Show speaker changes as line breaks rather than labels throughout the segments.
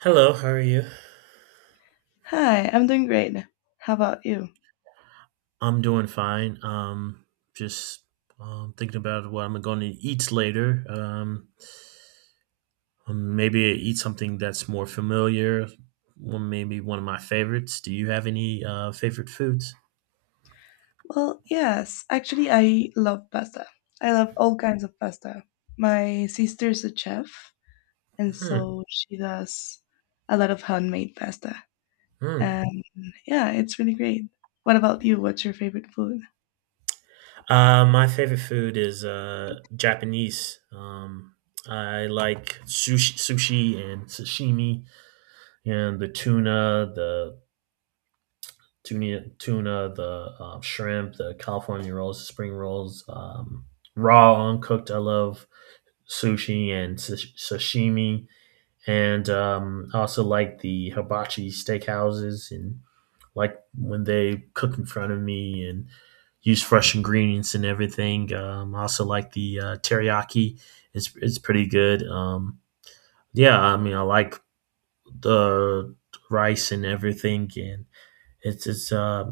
Hello, how are you?
Hi, I'm doing great. How about you?
I'm doing fine. Just thinking about what I'm going to eat later. Maybe eat something that's more familiar. One, maybe one of my favorites. Do you have any favorite foods?
Well, yes, actually, I love pasta. I love all kinds of pasta. My sister's a chef, and
Hmm.
so she does a lot of handmade pasta.
Hmm.
And yeah, it's really great. What about you? What's your favorite food?
My favorite food is Japanese. I like sushi and sashimi, and the tuna, the shrimp, the California rolls, spring rolls, raw, uncooked. I love sushi and sashimi, and I also like the hibachi steakhouses, and like when they cook in front of me and use fresh ingredients and everything. I also like the teriyaki; it's pretty good. Yeah, I mean, I like the rice and everything, and it's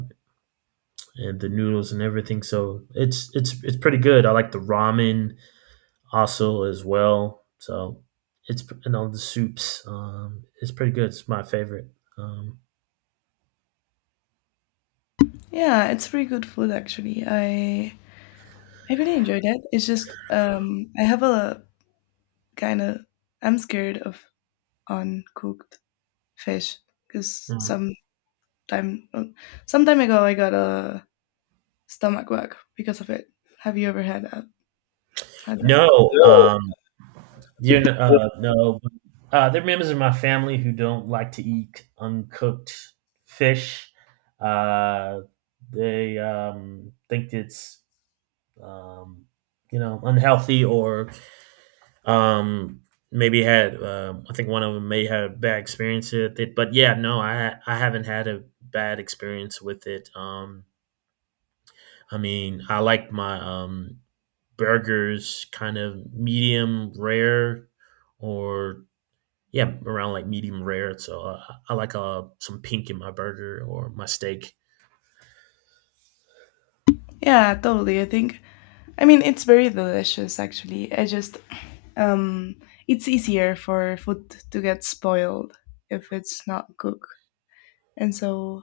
and the noodles and everything. So it's pretty good. I like the ramen also as well. So it's, you know, the soups. It's pretty good. It's my favorite. Um,
Yeah, it's pretty good food actually. I really enjoyed it. It's just I have a kind of I'm scared of uncooked fish because
mm.
time some time ago I got a stomach bug because of it. Have you ever had that? Had that?
No, you know, no. There are members of my family who don't like to eat uncooked fish. Uh, they think it's um, you know, unhealthy, or Um, maybe had I think one of them may have bad experience with it, but yeah, no, I haven't had a bad experience with it. I mean, I like my burgers kind of medium rare, or yeah, around like medium rare. So I like some pink in my burger or my steak.
Yeah, totally. I think. I mean, it's very delicious actually. I just um, it's easier for food to get spoiled if it's not cooked, and so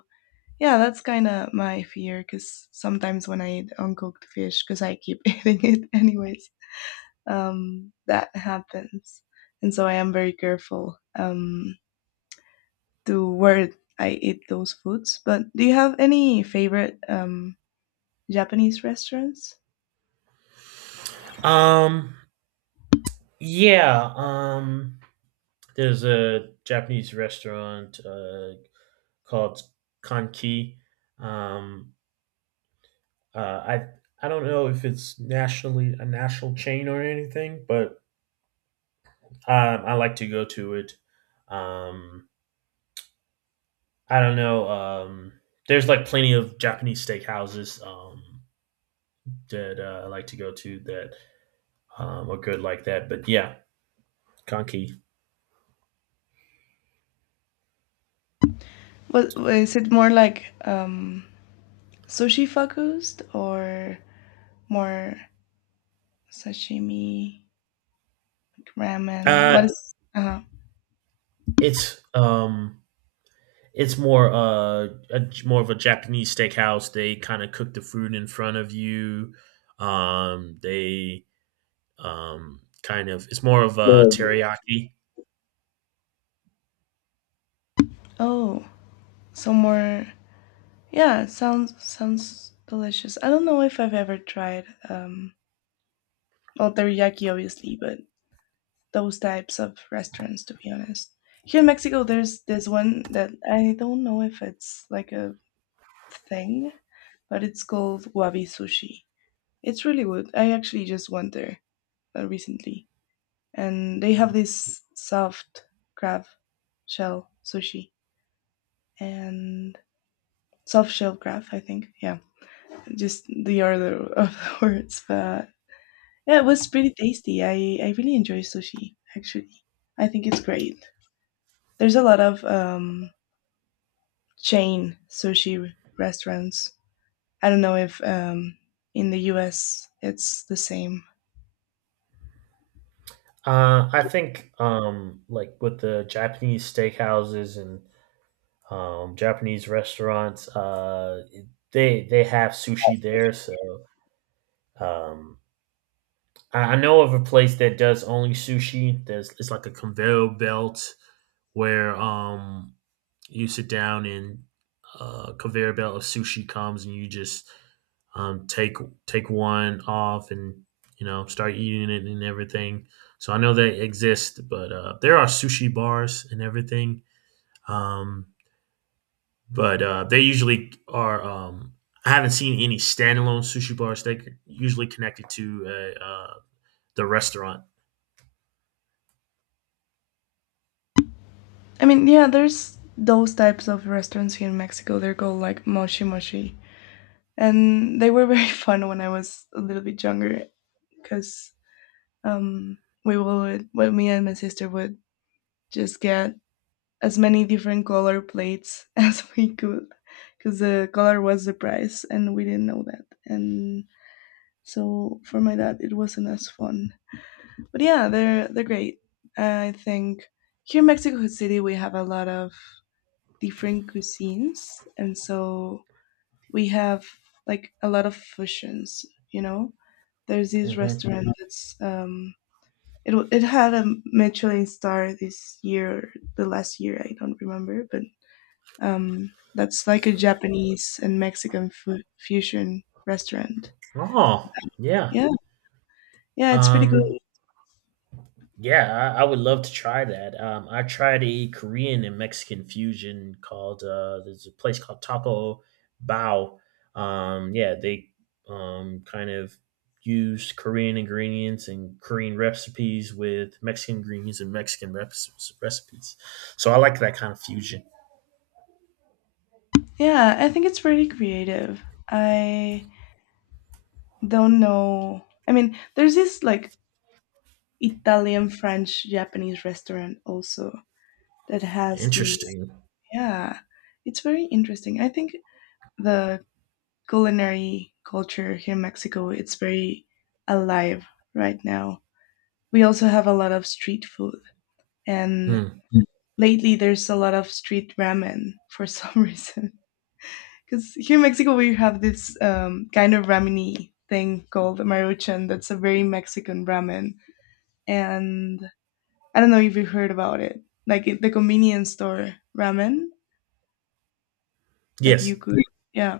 yeah, that's kind of my fear. Because sometimes when I eat uncooked fish, because I keep eating it anyways, that happens, and so I am very careful to where I eat those foods. But do you have any favorite Japanese restaurants?
Um, yeah. There's a Japanese restaurant called Kanki. Um, Uh, I I don't know if it's nationally a national chain or anything, but I like to go to it. Um, I don't know. There's like plenty of Japanese steakhouses that I like to go to that are good like that. But yeah, Kanki.
Was it more like sushi focused or more sashimi, ramen? What
Uh,
is?
it's it's more more of a Japanese steakhouse. They kind of cook the food in front of you. They It's more of a
No.
teriyaki.
Oh, so more. Yeah, sounds delicious. I don't know if I've ever tried well, teriyaki, obviously, but those types of restaurants, to be honest. Here in Mexico, there's this one that I don't know if it's like a thing, but it's called Wabi Sushi. It's really good. I actually just went there recently, and they have this soft crab shell sushi and soft shell crab. I think, yeah, just the order of the words, but yeah, it was pretty tasty. I really enjoy sushi. Actually, I think it's great. There's a lot of chain sushi restaurants. I don't know if in the U.S. it's the same.
I think like with the Japanese steakhouses and Japanese restaurants, they have sushi there, so um, I know of a place that does only sushi. There's, it's like a conveyor belt where you sit down and conveyor belt of sushi comes and you just um take take one off and, you know, start eating it and everything. So I know they exist, but there are sushi bars and everything. Um, but they usually are. I haven't seen any standalone sushi bars. They're usually connected to uh, uh, the restaurant.
I mean, yeah, there's those types of restaurants here in Mexico. They're called like moshi moshi, and they were very fun when I was a little bit younger because um, we would, well, me and my sister would just get as many different color plates as we could because the color was the price, and we didn't know that. And so for my dad, it wasn't as fun. But yeah, they're great. I think here in Mexico City, we have a lot of different cuisines, and so we have like a lot of fusions. You know, there's this
Mhm.
restaurant that's it had a Michelin star this year, the last year I don't remember, but that's like a Japanese and Mexican fusion restaurant.
Oh, yeah.
Yeah, yeah, it's pretty
Um,
good.
yeah, I would love to try that. I tried a Korean and Mexican fusion called there's a place called Taco Bao. Yeah, they kind of use Korean ingredients and Korean recipes with Mexican ingredients and recipes. So I like that kind of fusion.
Yeah, I think it's pretty creative. I don't know. I mean, there's this like Italian, French, Japanese restaurant also that has these,
Interesting.
yeah, it's very interesting. I think the culinary culture here in Mexico, it's very alive right now. We also have a lot of street food, and
Hmm.
Mm. Lately there's a lot of street ramen for some reason, because here in Mexico we have this kind of rameny thing called maruchan that's a very Mexican ramen, and I don't know if you heard about it, like it, the convenience store ramen that
Yes,
you could, yeah,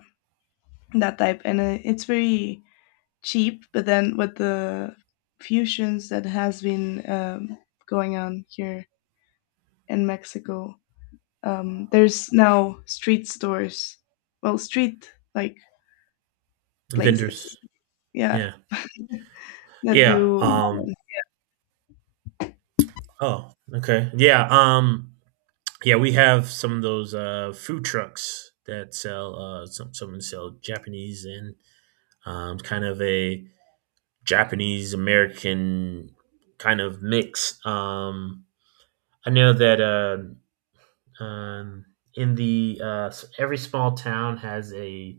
that type. And it's very cheap, but then with the fusions that has been going on here in Mexico, there's now street stores, well, street like places,
vendors.
yeah,
Yeah.
that
Yeah.
do.
Oh, okay. Yeah. Yeah, we have some of those food trucks that sell some sell Japanese and kind of a Japanese American kind of mix. I know that um, in the every small town has a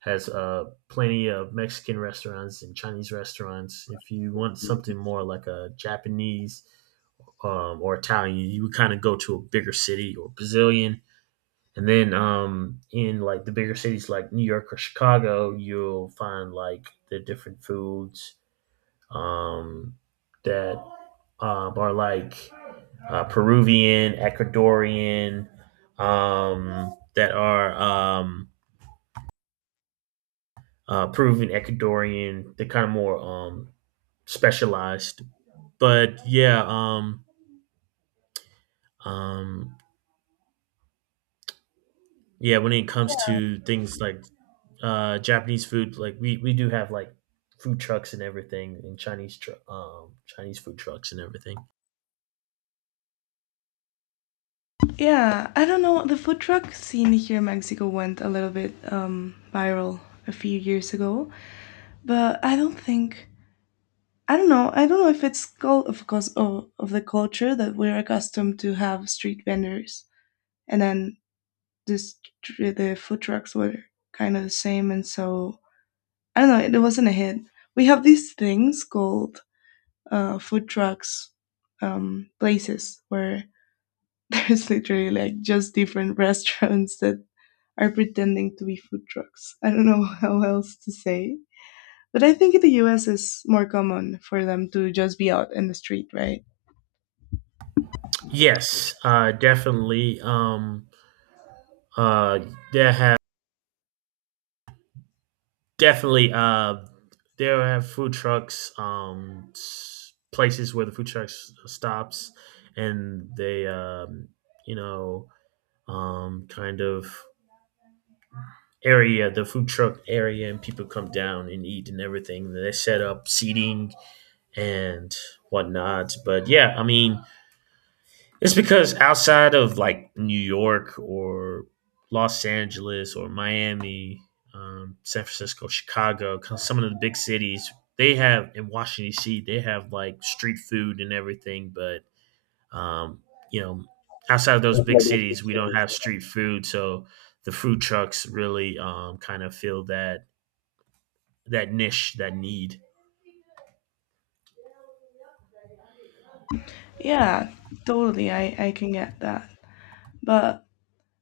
has plenty of Mexican restaurants and Chinese restaurants. If you want something more like a Japanese or Italian, you would kind of go to a bigger city, or Brazilian. And then in like the bigger cities like New York or Chicago, you'll find like the different foods um, that are like Peruvian, Ecuadorian, that are Peruvian, Ecuadorian. They're kind of more specialized. But yeah, um, yeah, when it comes to things like Japanese food, like we do have like food trucks and everything, and Chinese food trucks and everything.
Yeah, I don't know, the food truck scene here in Mexico went a little bit viral a few years ago, but I don't think, I don't know. I don't know if it's of course of the culture that we're accustomed to have street vendors, and then this, the food trucks were kind of the same, and so I don't know. It wasn't a hit. We have these things called food trucks, places where there's literally like just different restaurants that are pretending to be food trucks. I don't know how else to say. But I think in the US it's more common for them to just be out in the street, right?
Yes, definitely uh there have definitely uh there have food trucks, places where the food trucks stops, and they you know, kind of area, the food truck area, and people come down and eat and everything. They set up seating and whatnot. But yeah, I mean, it's because outside of like New York or Los Angeles or Miami, San Francisco, Chicago, 'cause some of the big cities, they have in Washington D.C. they have like street food and everything. But um, you know, outside of those big cities, we don't have street food, so the food trucks really kind of fill that, niche, that need.
Yeah, totally. I can get that. But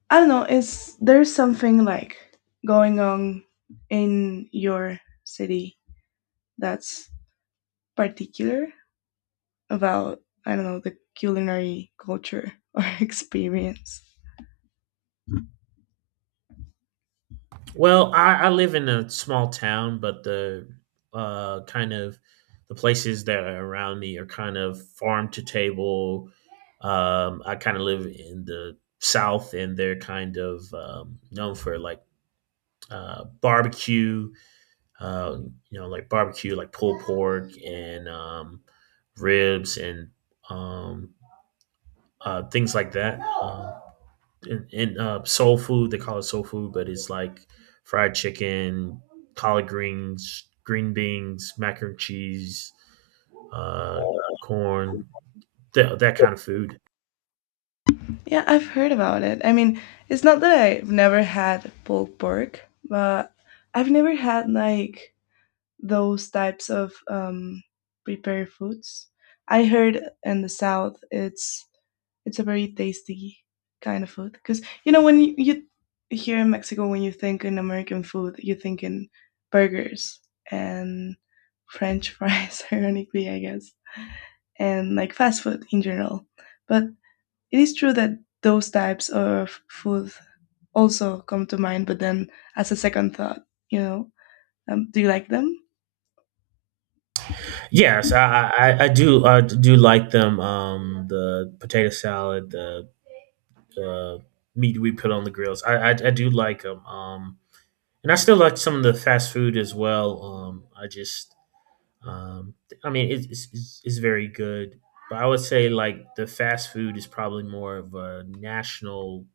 I don't know, it's there's something like going on in your city that's particular about, I don't know, the culinary culture or experience.
Well, I live in a small town, but the kind of the places that are around me are kind of farm to table. I kind of live in the South, and they're kind of known for like barbecue, uh, you know, like barbecue, like pulled pork and ribs and um, things like that. In soul food. They call it soul food, but it's like fried chicken, collard greens, green beans, mac and cheese, uh, corn, that kind of food.
Yeah, I've heard about it. I mean, it's not that I've never had pulled pork, but I've never had like those types of prepared foods. I heard in the south it's a very tasty kind of food. Because, you know, when you, here in Mexico, when you think in American food, you think in burgers and French fries, ironically, I guess, and like fast food in general. But it is true that those types of food also come to mind, but then as a second thought, you know, do you like them?
Yes, I do, I do like them. The potato salad, the uh, meat we put on the grills. I do like them. And I still like some of the fast food as well. Um, I mean, it's very good, but I would say like the fast food is probably more of a national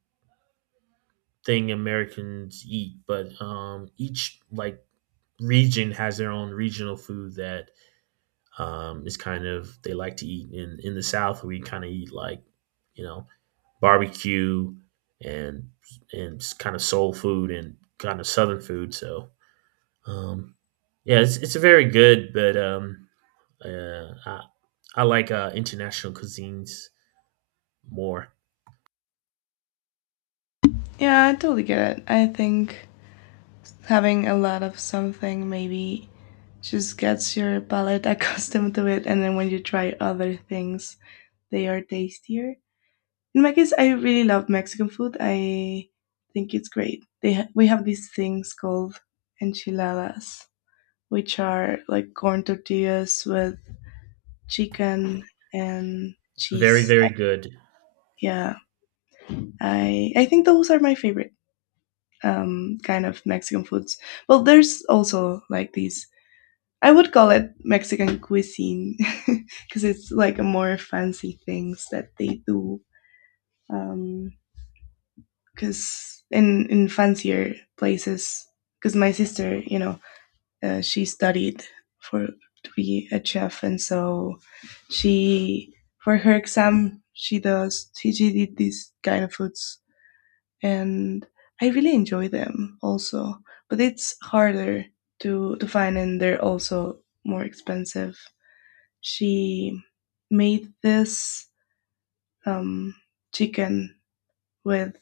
thing Americans eat, but each like region has their own regional food that is kind of they like to eat. In the South, we kind of eat like, you know, barbecue and and kind of soul food and kind of Southern food. So um, yeah, it's very good, but Uh, I, I like international cuisines more.
Yeah, I totally get it. I think having a lot of something maybe just gets your palate accustomed to it, and then when you try other things they are tastier. In my case I really love Mexican food. I think it's great. They we have these things called enchiladas, which are like corn tortillas with chicken and
Very,
cheese.
very good.
Yeah, I think those are my favorite kind of Mexican foods. Well, there's also like these, I would call it Mexican cuisine because it's like a more fancy things that they do. Because in fancier places, because my sister, you know, she studied for to be a chef, and so she, for her exam she does she did these kind of foods, and I really enjoy them also. But it's harder to find, and they're also more expensive. She made this um, chicken with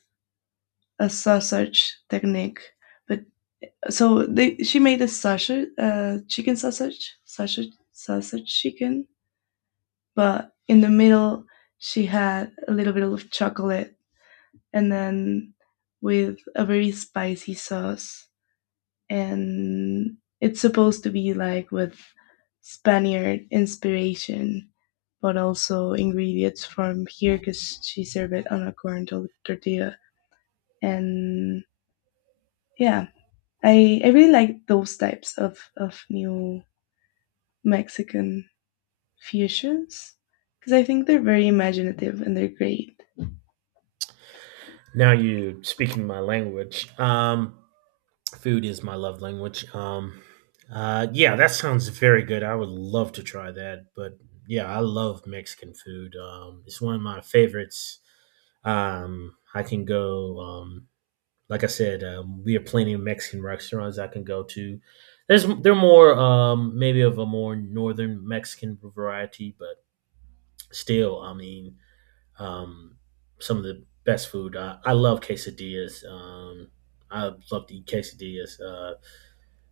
a sausage technique. But so they, she made a sausage, chicken sausage, sausage, sausage chicken. But in the middle, she had a little bit of chocolate, and then with a very spicy sauce, and it's supposed to be like with Spaniard inspiration, but also ingredients from here because she served it on a corn tortilla. And yeah, I really like those types of new Mexican fusions because I think they're very imaginative and they're great.
Now you speaking my language. Food is my love language. Yeah, that sounds very good. I would love to try that. But yeah, I love Mexican food. It's one of my favorites. I can go. Like I said, we have plenty of Mexican restaurants I can go to. There's, they're more maybe of a more northern Mexican variety, but still, I mean, um, some of the best food. I love quesadillas. I love to eat quesadillas.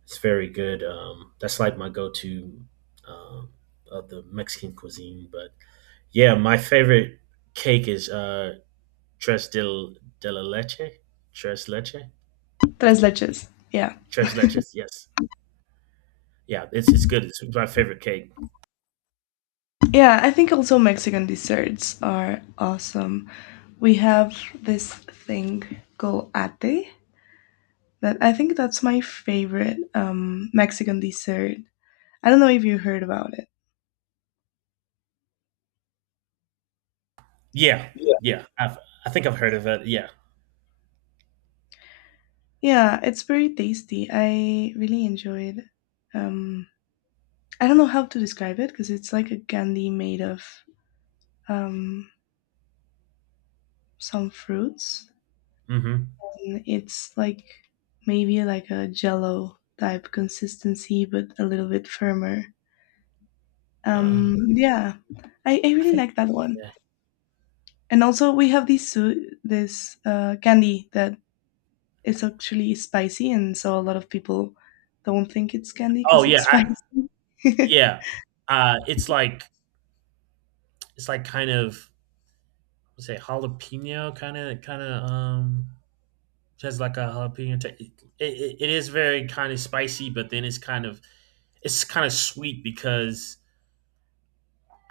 It's very good. That's like my go-to um, of the Mexican cuisine. But yeah, my favorite cake is tres del de la leche. Tres leche.
Tres leches, yeah.
Tres leches. Yes. Yeah, it's good. It's my favorite cake.
Yeah, I think also Mexican desserts are awesome. We have this thing called ate, that I think that's my favorite Mexican dessert. I don't know if you heard about it.
Yeah,
Yeah.
yeah. I think I've heard of it. Yeah.
Yeah, it's very tasty. I really enjoyed. Um, I don't know how to describe it because it's like a candy made of um, some fruits.
Mm-hmm.
And it's like maybe like a jello type consistency, but a little bit firmer.
Uh,
Yeah, I
I
really
think.
like that one.
Yeah.
And also we have this this candy that, it's actually spicy, and so a lot of people don't think it's candy
Oh
because it's
yeah.
spicy.
Yeah. It's like, it's like kind of, let's say jalapeno, kind of has like a jalapeno ta- it is very kind of spicy, but then it's kind of, it's kind of sweet because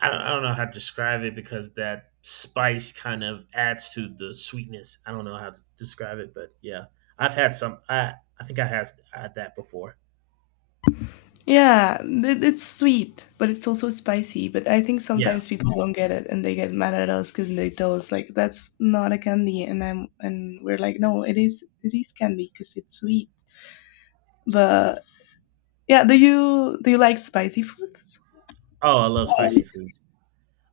I don't know how to describe it, because that spice kind of adds to the sweetness. I don't know how to describe it, but yeah, I've had some. I think I had that before.
Yeah, it, it's sweet, but it's also spicy. But I think sometimes
Yeah.
people don't get it, and they get mad at us because they tell us like that's not a candy, and I'm and we're like, no, it is candy because it's sweet. But yeah, do you like spicy foods?
Oh, I love spicy food.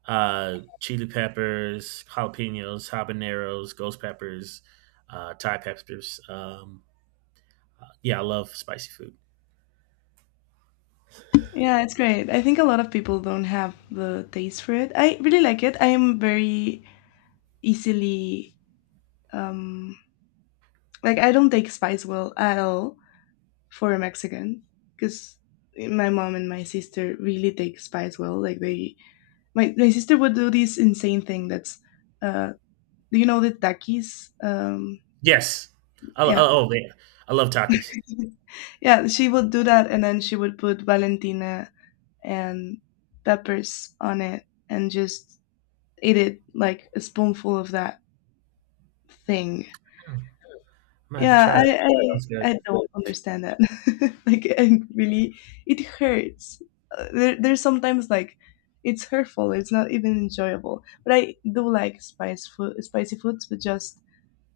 Chili peppers, jalapenos, habaneros, ghost peppers, Thai peppers. Yeah, I love spicy food.
Yeah, it's great. I think a lot of people don't have the taste for it. I really like it. I am very easily um like, I don't take spice well at all for a Mexican, because my mom and my sister really take spice well. Like they, my sister would do this insane thing. That's uh, do you know the takis?
Yes.
Yeah,
Oh, yeah. I love Takis.
yeah. She would do that, and then she would put Valentina and peppers on it, and just eat it like a spoonful of that thing.
Hmm, I'm gonna have to
Yeah,
try that.
I
Sounds good.
I I don't understand that. Like, and really, it hurts. There's sometimes like it's hurtful. It's not even enjoyable. But I do like spice food, spicy foods, but just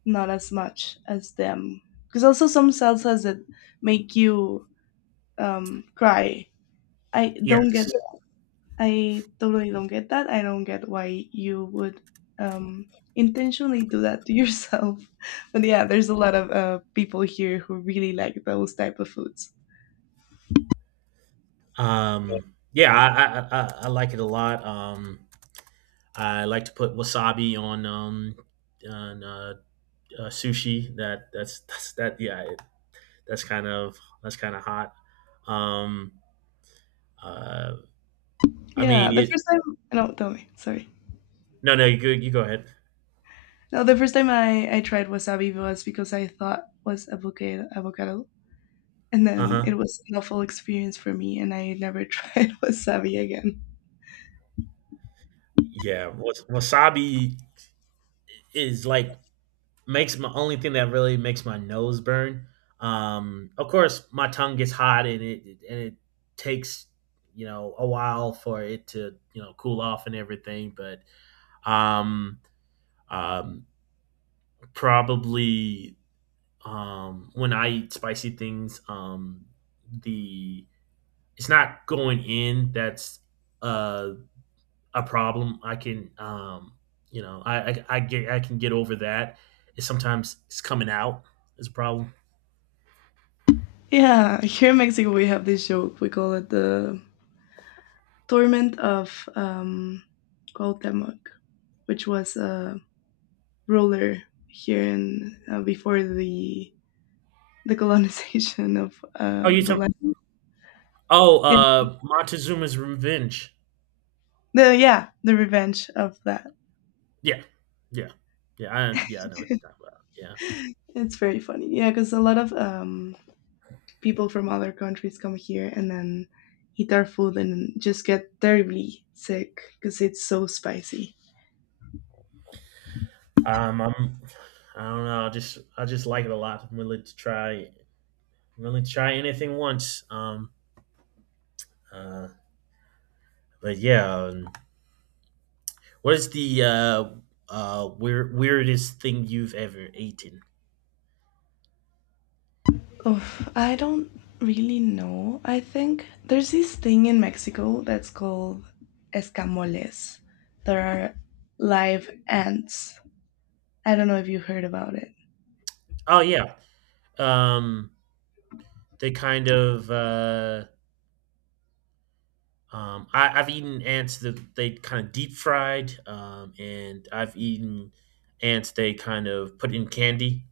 not as much as them. Because also some salsas that make you cry. I don't get,
Yes.
I totally don't get that. I don't get why you would intentionally do that to yourself. But yeah, there's a lot of people here who really like those type of foods.
Yeah, I like it a lot. I like to put wasabi on on uh, sushi. That that's that Yeah. It, that's kind of, that's kind of hot. Um, uh, I
Yeah,
mean
the
it.
first time, no, tell me, sorry.
No, no, you go ahead.
No, the first time I tried wasabi was because I thought was avocado, and
Uh
then it
huh.
was an awful experience for me, and I never tried wasabi again.
Yeah, wasabi is like, makes my, only thing that really makes my nose burn. Of course, my tongue gets hot and it takes, you know, a while for it to, you know, cool off and everything. But um, um, probably when I eat spicy things, the, it's not going in. That's uh a problem. I can, you know, I can get over that. It's sometimes it's coming out is a problem.
Yeah, here in Mexico we have this joke. We call it the torment of Cuauhtemoc, which was a ruler here in before the colonization of
Oh, you
the
talk,
land.
oh,
It-
Montezuma's Revenge.
the, yeah, the revenge of that.
Yeah, yeah, yeah. I, yeah, I know what you're talking about. Yeah.
It's very funny. Yeah, because a lot of people from other countries come here and then eat our food and just get terribly sick because it's so spicy.
Um, I'm, I don't know. I just like it a lot. I'm willing to try anything once. Uh, but yeah, what is the weirdest thing you've ever eaten?
Oof, I don't really know. I think there's this thing in Mexico that's called escamoles. There are live ants. I don't know if you heard about it.
Oh yeah, um, they kind of I've eaten ants that they kind of deep fried, and I've eaten ants they kind of put in candy.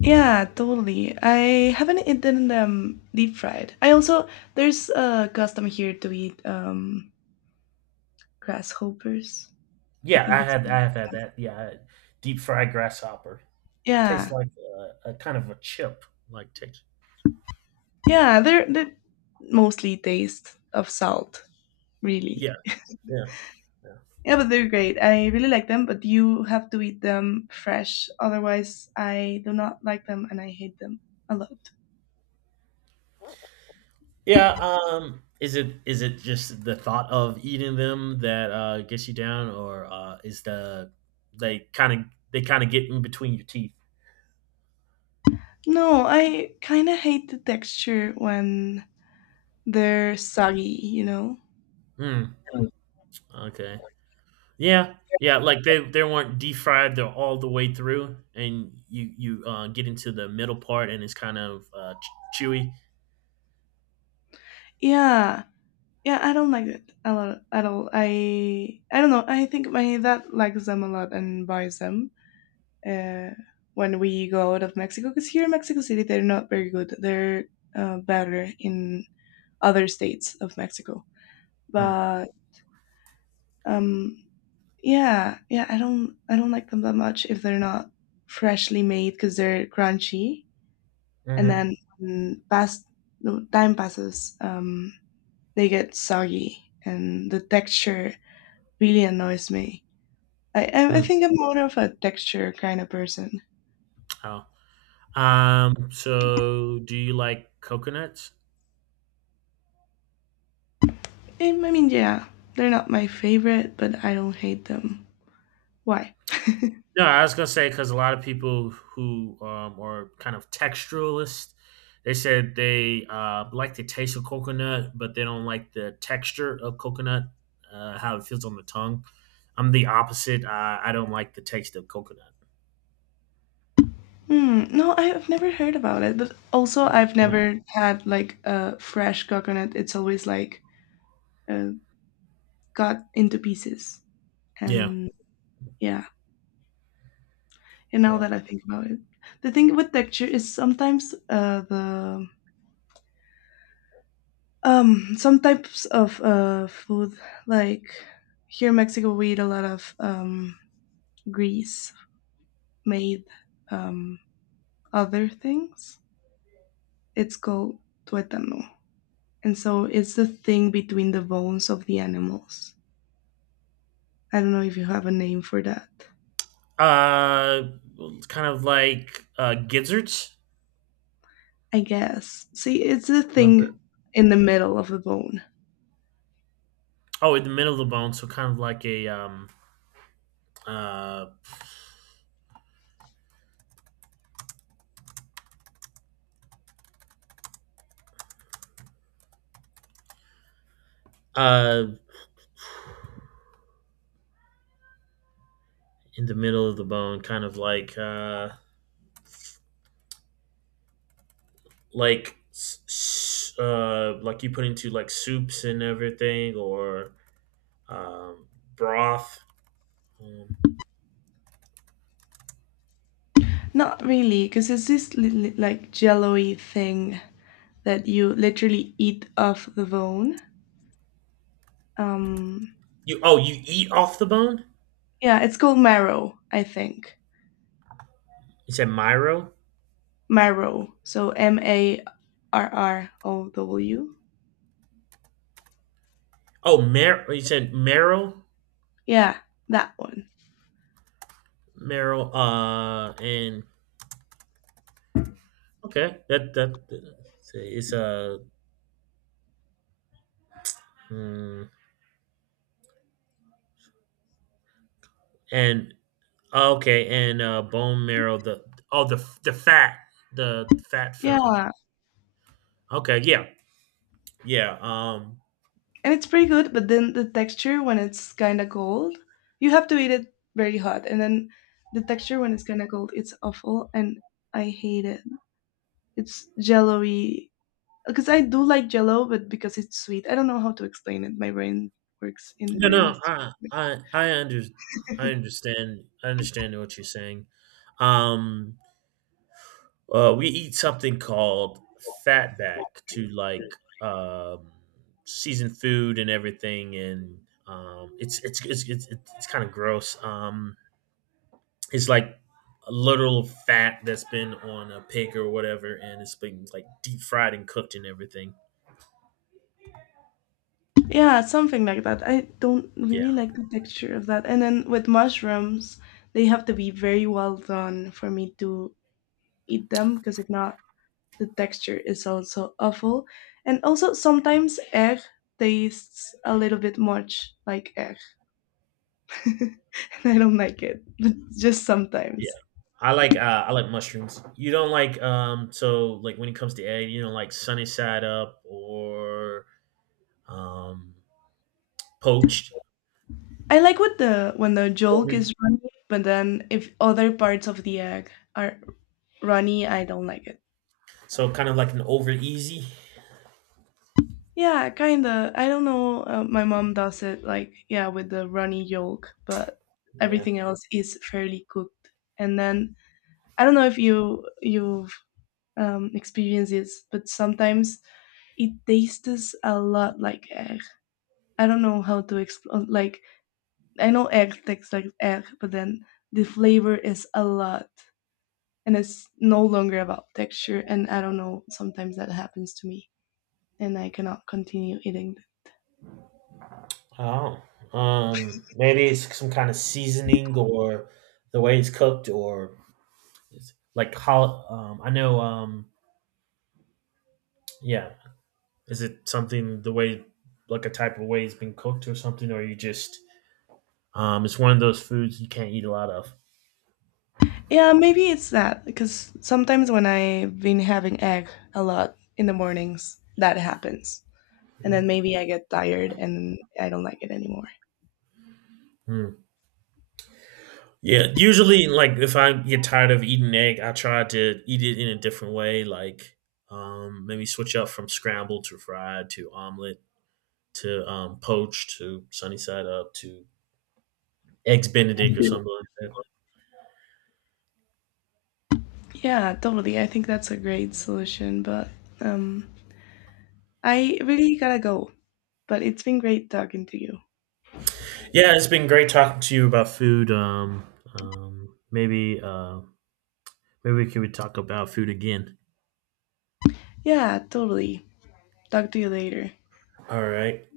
Yeah, totally. I haven't eaten them deep fried. I also there's a custom here to eat grasshoppers. I
Yeah,
think it's
I have had that. Yeah, I- had Deep fried grasshopper tastes
yeah.
like a kind of a chip like taste.
Yeah, they mostly taste of salt, really.
Yeah, yeah, yeah.
Yeah, but they're great. I really like them, but you have to eat them fresh. Otherwise, I do not like them and I hate them a lot.
Yeah. Is it, is it just the thought of eating them that gets you down, or is the, they kind of, they kind of get in between your teeth?
No, I kind of hate the texture when they're soggy, you know?
Hmm.
Mm.
Okay. Yeah, yeah, like, they weren't deep fried. They're all the way through, and you, get into the middle part, and it's kind of, ch chewy.
Yeah. Yeah, I don't like it a lot at all. I don't know. I think my dad likes them a lot and buys them uh, when we go out of Mexico. Because here in Mexico City, they're not very good. They're better in other states of Mexico.
Mm,
But Um, yeah, yeah, I don't like them that much if they're not freshly made because they're crunchy, and
mhm,
then when past no, time passes, they get soggy, and the texture really annoys me. I
mm,
think I'm more of a texture kind of person.
oh, so do you like coconuts?
I mean, yeah, they're not my favorite, but I don't hate them. Why?
No, I was gonna say because a lot of people who, are kind of texturalist, they said they, like the taste of coconut, but they don't like the texture of coconut, how it feels on the tongue. I'm the opposite, I don't like the taste of coconut.
Hmm, no, I've never heard about it, but also I've never had like a fresh coconut. It's always like got into pieces.
Yeah.
And yeah, and now
Yeah.
that I think about it, the thing with texture is sometimes the some types of food like here in Mexico we eat a lot of grease made um other things. It's called tuétano. And so it's the thing between the bones of the animals. I don't know if you have a name for that.
Uh, it's kind of like gizzards.
I guess. See, it's the thing
Liver.
in the middle of the bone.
Oh, in the middle of the bone, so kind of like a uh uh in the middle of the bone, kind of like like you put into like soups and everything, or um broth. Um,
Not really, because it's this like jello-y thing that you literally eat off the bone. Um,
you, oh, you eat off the bone?
yeah, it's called marrow, I think.
You said myro.
Marrow. So marrow.
Oh, you said marrow,
Yeah, that one.
marrow, and Okay, that that it's a mm, and oh, okay, and bone marrow, the, oh, the fat, the fat from.
Yeah,
Okay, yeah, yeah.
and it's pretty good, but then the texture when it's kind of cold, you have to eat it very hot, and then the texture when it's kind of cold, it's awful, and I hate it. It's jello-y because I do like Jello, but because it's sweet, I don't know how to explain it. My brain works in
No
very
no
mysterious.
I I under I understand, I understand what you're saying. um we eat something called fatback to like um season food and everything, and it's kind of gross. It's like a literal fat that's been on a pig or whatever, and it's been like deep fried and cooked and everything.
Yeah, something like that. I don't
Yeah,
really like the texture of that. And then with mushrooms, they have to be very well done for me to eat them because if not, the texture is also awful. And also sometimes egg tastes a little bit much like egg. and I don't like it. But just
yeah.
sometimes.
I like mushrooms. You don't like so like when it comes to egg, you don't like sunny side up or um poached,
I like what the when the yolk
over.
is runny, but then if other parts of the egg are runny, I don't like it.
So kind of like an over easy.
Yeah, kinda. I don't know. My mom does it like yeah with the runny yolk, but
Yeah.
everything else is fairly cooked. And then I don't know if you've experienced this, but sometimes it tastes a lot like egg. I don't know how to explain. Like I know egg tastes like egg, but then the flavor is a lot. And it's no longer about texture and I don't know, sometimes that happens to me and I cannot continue eating.
Oh. Maybe it's some kind of seasoning or the way it's cooked, or it's like how I know. Yeah. Is it something the way, like a type of way it's been cooked or something, or you just it's one of those foods you can't eat a lot of.
Yeah, maybe it's that because sometimes when I've been having egg a lot in the mornings that happens and then maybe I get tired and I don't like it anymore.
Mm. Yeah, usually like if I get tired of eating egg, I try to eat it in a different way, like maybe switch up from scrambled to fried to omelet to poached to sunny side up to eggs Benedict or something like that.
Yeah, totally, I think that's a great solution, but um I really gotta go but it's been great talking to you.
Yeah, it's been great talking to you about food. Maybe maybe we could talk about food again.
Yeah, totally, talk to you later.
All right.